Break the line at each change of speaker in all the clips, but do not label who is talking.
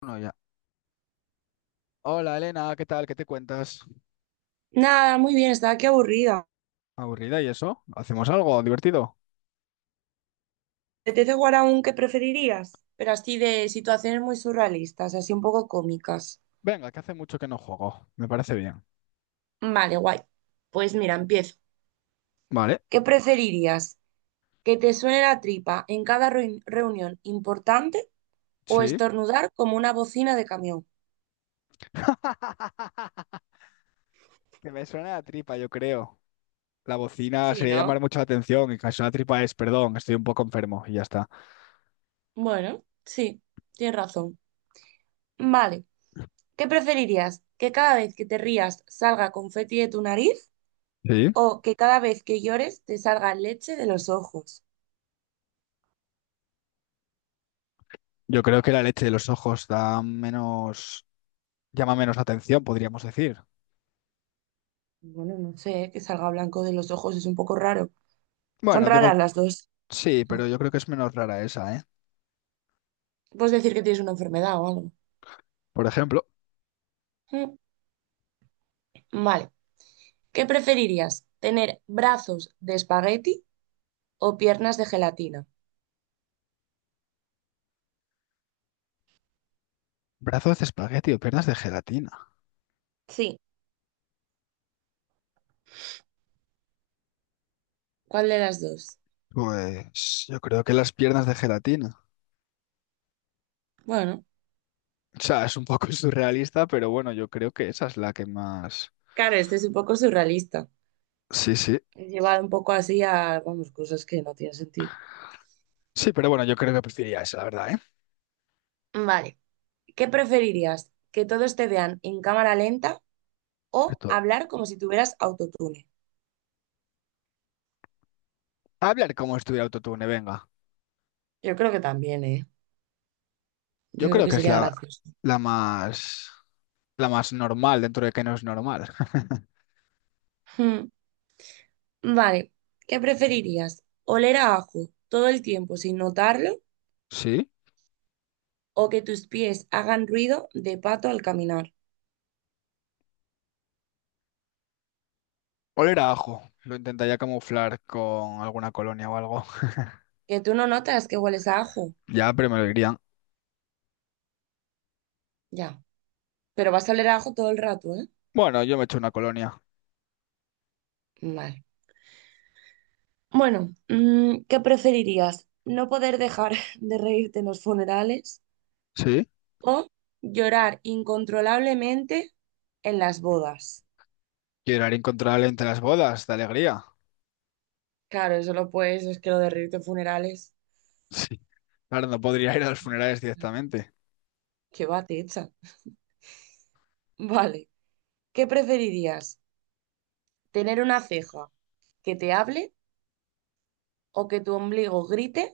Bueno, ya. Hola Elena, ¿qué tal? ¿Qué te cuentas?
Nada, muy bien, estaba aquí aburrida.
¿Aburrida y eso? ¿Hacemos algo divertido?
¿Te apetece jugar a un que preferirías? Pero así de situaciones muy surrealistas, así un poco cómicas.
Venga, que hace mucho que no juego. Me parece bien.
Vale, guay. Pues mira, empiezo.
Vale,
¿Qué preferirías? ¿Que te suene la tripa en cada reunión importante o
sí.
estornudar como una bocina de camión?
Que me suena la tripa, yo creo. La bocina
Sí,
sería
¿no?
llamar mucho la atención y casi una tripa es, perdón, estoy un poco enfermo y ya está.
Bueno, sí, tienes razón. Vale, ¿qué preferirías? ¿Que cada vez que te rías salga confeti de tu nariz
Sí.
o que cada vez que llores te salga leche de los ojos?
Yo creo que la leche de los ojos da menos, llama menos la atención, podríamos decir.
Bueno, no sé, que salga blanco de los ojos es un poco raro. Son
Bueno,
raras
digo,
las dos.
sí, pero yo creo que es menos rara esa, ¿eh?
Puedes decir que tienes una enfermedad o algo.
Por ejemplo,
Mm. Vale. ¿Qué preferirías? ¿Tener brazos de espagueti o piernas de gelatina?
brazos de espagueti o piernas de gelatina.
Sí. ¿Cuál de las dos?
Pues yo creo que las piernas de gelatina.
Bueno,
O sea, es un poco surrealista, pero bueno, yo creo que esa es la que más...
claro, este es un poco surrealista.
Sí, sí.
He llevado un poco así a, vamos, cosas que no tienen sentido.
Sí, pero bueno, yo creo que preferiría esa, la verdad, ¿eh?
Vale. ¿Qué preferirías? ¿Que todos te vean en cámara lenta o
Esto-
hablar como si tuvieras autotune?
Hablar como si estuviera autotune, venga.
Yo creo que también, ¿eh?
Yo
Yo creo
creo
que
que es
sería
la,
gracioso.
la más... La más normal dentro de que no es normal.
Hmm. Vale, ¿qué preferirías? ¿Oler a ajo todo el tiempo sin notarlo
¿Sí?
o que tus pies hagan ruido de pato al caminar?
Oler a ajo. Lo intentaría camuflar con alguna colonia o algo.
Que tú no notas que hueles a ajo,
Ya, pero me lo dirían.
ya, pero vas a oler a ajo todo el rato, ¿eh?
Bueno, yo me echo una colonia.
Vale. Bueno, ¿Qué preferirías? ¿No poder dejar de reírte en los funerales
¿Sí?
o llorar incontrolablemente en las bodas?
Llorar incontrolable entre las bodas, de alegría.
Claro, eso lo puedes, es que lo de reírte en funerales,
Sí. Claro, no podría ir a los funerales directamente.
qué va, te echa. Vale, ¿qué preferirías? Tener una ceja que te hable o que tu ombligo grite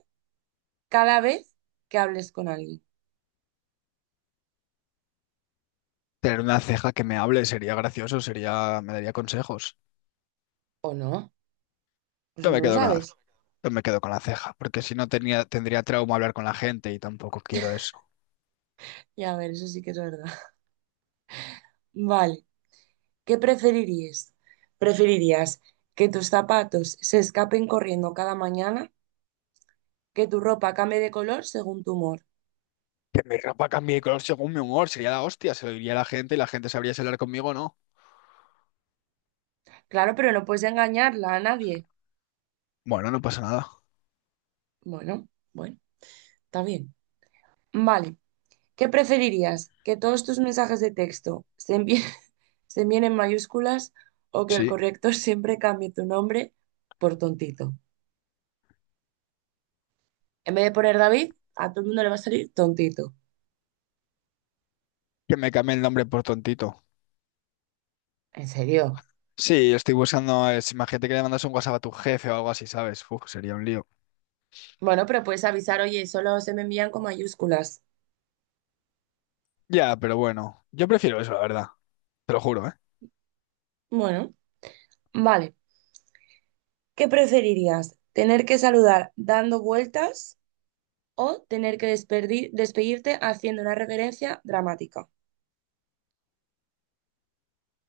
cada vez que hables con alguien.
Tener una ceja que me hable sería gracioso, sería, me daría consejos.
¿O no? Pues
Yo me
no lo
quedo con la,
sabes.
yo me quedo con la ceja, porque si no tenía, tendría trauma hablar con la gente y tampoco quiero eso.
Ya, a ver, eso sí que es verdad. Vale, ¿qué preferirías? ¿Preferirías que tus zapatos se escapen corriendo cada mañana? ¿Que tu ropa cambie de color según tu humor?
Que mi ropa cambie de color según mi humor, sería la hostia, se lo diría a la gente y la gente sabría si hablar conmigo o no.
Claro, pero no puedes engañarla a nadie.
Bueno, no pasa nada.
Bueno, está bien. Vale, ¿qué preferirías? ¿Que todos tus mensajes de texto se envíen, se envíen en mayúsculas o que el
Sí,
corrector siempre cambie tu nombre por tontito? En vez de poner David, a todo el mundo le va a salir tontito.
que me cambie el nombre por tontito.
¿En serio?
Sí, yo estoy buscando, es, imagínate que le mandas un WhatsApp a tu jefe o algo así, ¿sabes? Uf, sería un lío.
Bueno, pero puedes avisar, oye, solo se me envían con mayúsculas.
Ya, pero bueno, yo prefiero eso, la verdad, te lo juro, ¿eh?
Bueno, vale. ¿Qué preferirías? ¿Tener que saludar dando vueltas o tener que despedirte haciendo una referencia dramática?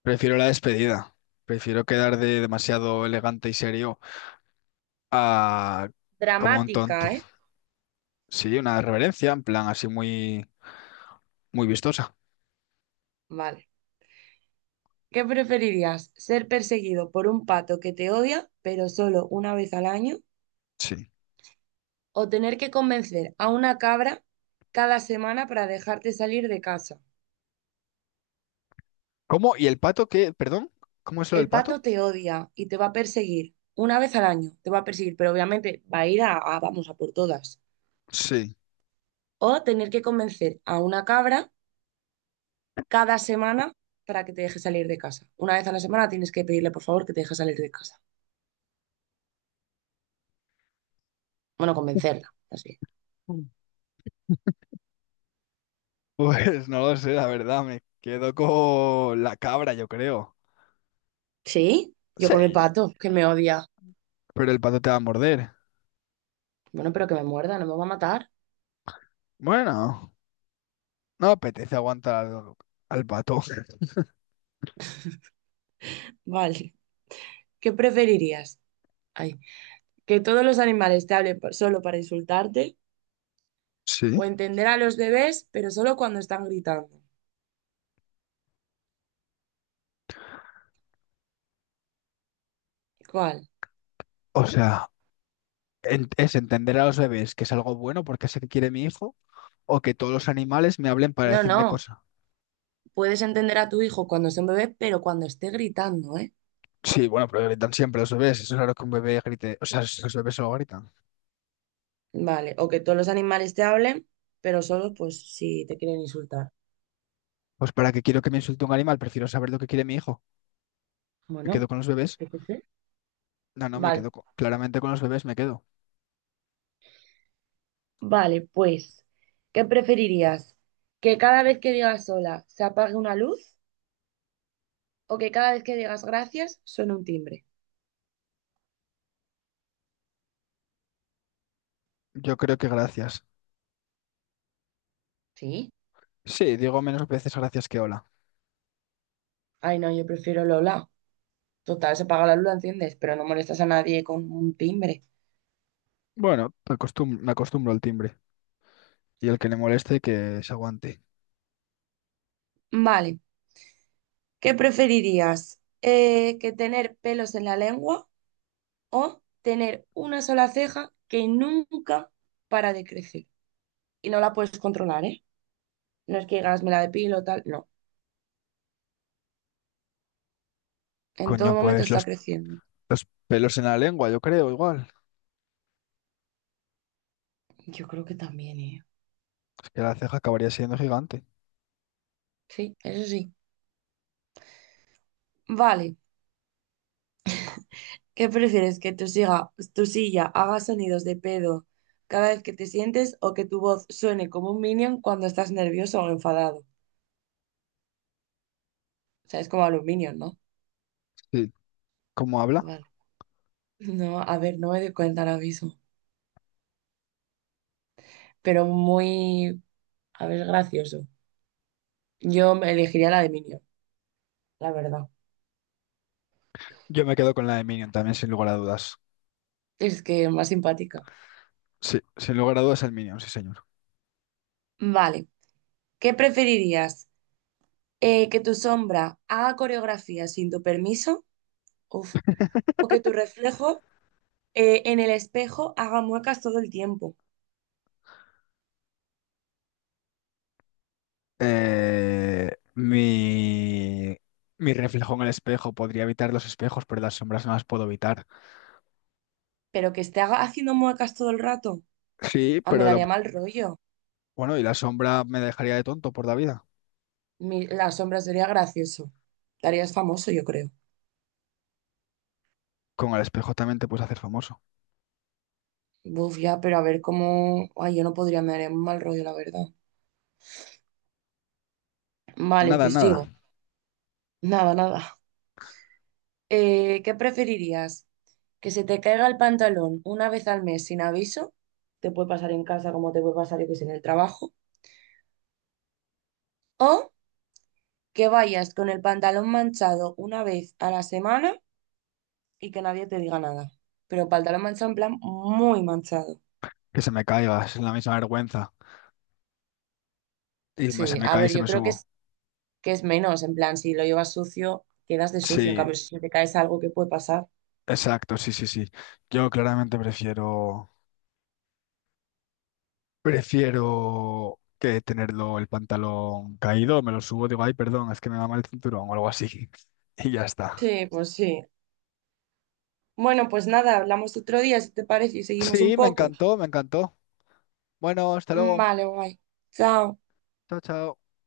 Prefiero la despedida. Prefiero quedar de demasiado elegante y serio. Ah, como un
Dramática,
tonti.
¿eh?
Sí, una reverencia, en plan así muy vistosa.
Vale. ¿Qué preferirías? ¿Ser perseguido por un pato que te odia, pero solo una vez al año?
Sí.
¿O tener que convencer a una cabra cada semana para dejarte salir de casa?
¿Cómo? ¿Y el pato qué? ¿Perdón? ¿Cómo es lo del
El
pato?
pato te odia y te va a perseguir una vez al año, te va a perseguir, pero obviamente va a ir a- vamos a por todas.
Sí.
O tener que convencer a una cabra cada semana para que te deje salir de casa. Una vez a la semana tienes que pedirle por favor que te deje salir de casa. Bueno, convencerla, así.
Mm. Pues no lo sé, la verdad, me quedo con la cabra, yo creo.
Sí, yo
Sí,
con el pato que me odia.
pero el pato te va a morder.
Bueno, pero que me muerda, no me va a matar.
Bueno, no apetece aguantar al pato.
Vale. ¿Qué preferirías? Ay, ¿que todos los animales te hablen solo para insultarte?
Sí.
¿O entender a los bebés, pero solo cuando están gritando? ¿Cuál?
O sea, es entender a los bebés que es algo bueno porque sé que quiere mi hijo o que todos los animales me hablen para
No,
decirme
no.
cosas.
Puedes entender a tu hijo cuando sea un bebé, pero cuando esté gritando, ¿eh?
Sí, bueno, pero gritan siempre los bebés. Eso es raro que un bebé grite. O sea, si los bebés solo gritan.
Vale. ¿O que todos los animales te hablen, pero solo pues si te quieren insultar?
Pues para qué quiero que me insulte un animal, prefiero saber lo que quiere mi hijo. ¿Me
Bueno,
quedo con los bebés?
yo qué sé.
No, no, me
Vale,
quedo claramente con los bebés, me quedo.
vale, pues, ¿qué preferirías? ¿Que cada vez que digas sola se apague una luz? O que cada vez que digas gracias suene un timbre.
Yo creo que gracias.
Sí.
Sí, digo menos veces gracias que hola.
Ay, no, yo prefiero Lola. Total, se apaga la luz, la enciendes, pero no molestas a nadie con un timbre.
Bueno, me acostumbro al timbre. Y el que le moleste, que se aguante.
Vale, ¿qué preferirías? ¿Que tener pelos en la lengua o tener una sola ceja que nunca para de crecer? Y no la puedes controlar, ¿eh? No es que digas, me la depilo o tal, no. En
Coño,
todo momento
pues
está
los,
creciendo.
los pelos en la lengua, yo creo, igual.
Yo creo que también, ¿eh?
Es que la ceja acabaría siendo gigante.
Sí, eso sí. Vale. ¿Qué prefieres? ¿Que tu silla haga sonidos de pedo cada vez que te sientes o que tu voz suene como un minion cuando estás nervioso o enfadado? O sea, es como a los minions, ¿no?
Sí. ¿Cómo habla?
Vale. No, a ver, no me doy cuenta ahora mismo. Pero muy, a ver, gracioso. Yo me elegiría la de minion, la verdad.
Yo me quedo con la de Minion también, sin lugar a dudas.
Es que más simpática.
Sí, sin lugar a dudas el Minion, sí, señor.
Vale. ¿Qué preferirías? ¿Que tu sombra haga coreografía sin tu permiso? Uf. ¿O que tu reflejo en el espejo haga muecas todo el tiempo?
Eh, mi, mi reflejo en el espejo. Podría evitar los espejos, pero las sombras no las puedo evitar.
Pero que esté haciendo muecas todo el rato,
Sí,
ah, me
pero
daría mal rollo.
bueno, y la sombra me dejaría de tonto por la vida.
La sombra sería gracioso. Darías famoso, yo creo.
Con el espejo también te puedes hacer famoso.
Buf, ya, pero a ver cómo. Ay, yo no podría, me daría un mal rollo, la verdad. Vale,
Nada,
pues digo,
nada.
nada, nada. ¿Qué preferirías? ¿Que se te caiga el pantalón una vez al mes sin aviso? Te puede pasar en casa como te puede pasar, yo que sé, en el trabajo. O que vayas con el pantalón manchado una vez a la semana y que nadie te diga nada. Pero pantalón manchado en plan muy manchado.
Que se me caiga, es la misma vergüenza. Y se
Sí,
me
a
cae y
ver,
se
yo
me
creo
subo.
que es menos, en plan, si lo llevas sucio, quedas de sucio, en
Sí,
cambio, si se te caes algo qué puede pasar.
exacto, sí, sí, sí. Yo claramente prefiero que tenerlo el pantalón caído, me lo subo, digo, ay, perdón, es que me va mal el cinturón o algo así. Y ya está.
Sí, pues sí. Bueno, pues nada, hablamos otro día, si te parece, y seguimos un
Sí, me
poco.
encantó, me encantó. Bueno, hasta luego.
Vale, guay. Chao.
Chao, chao.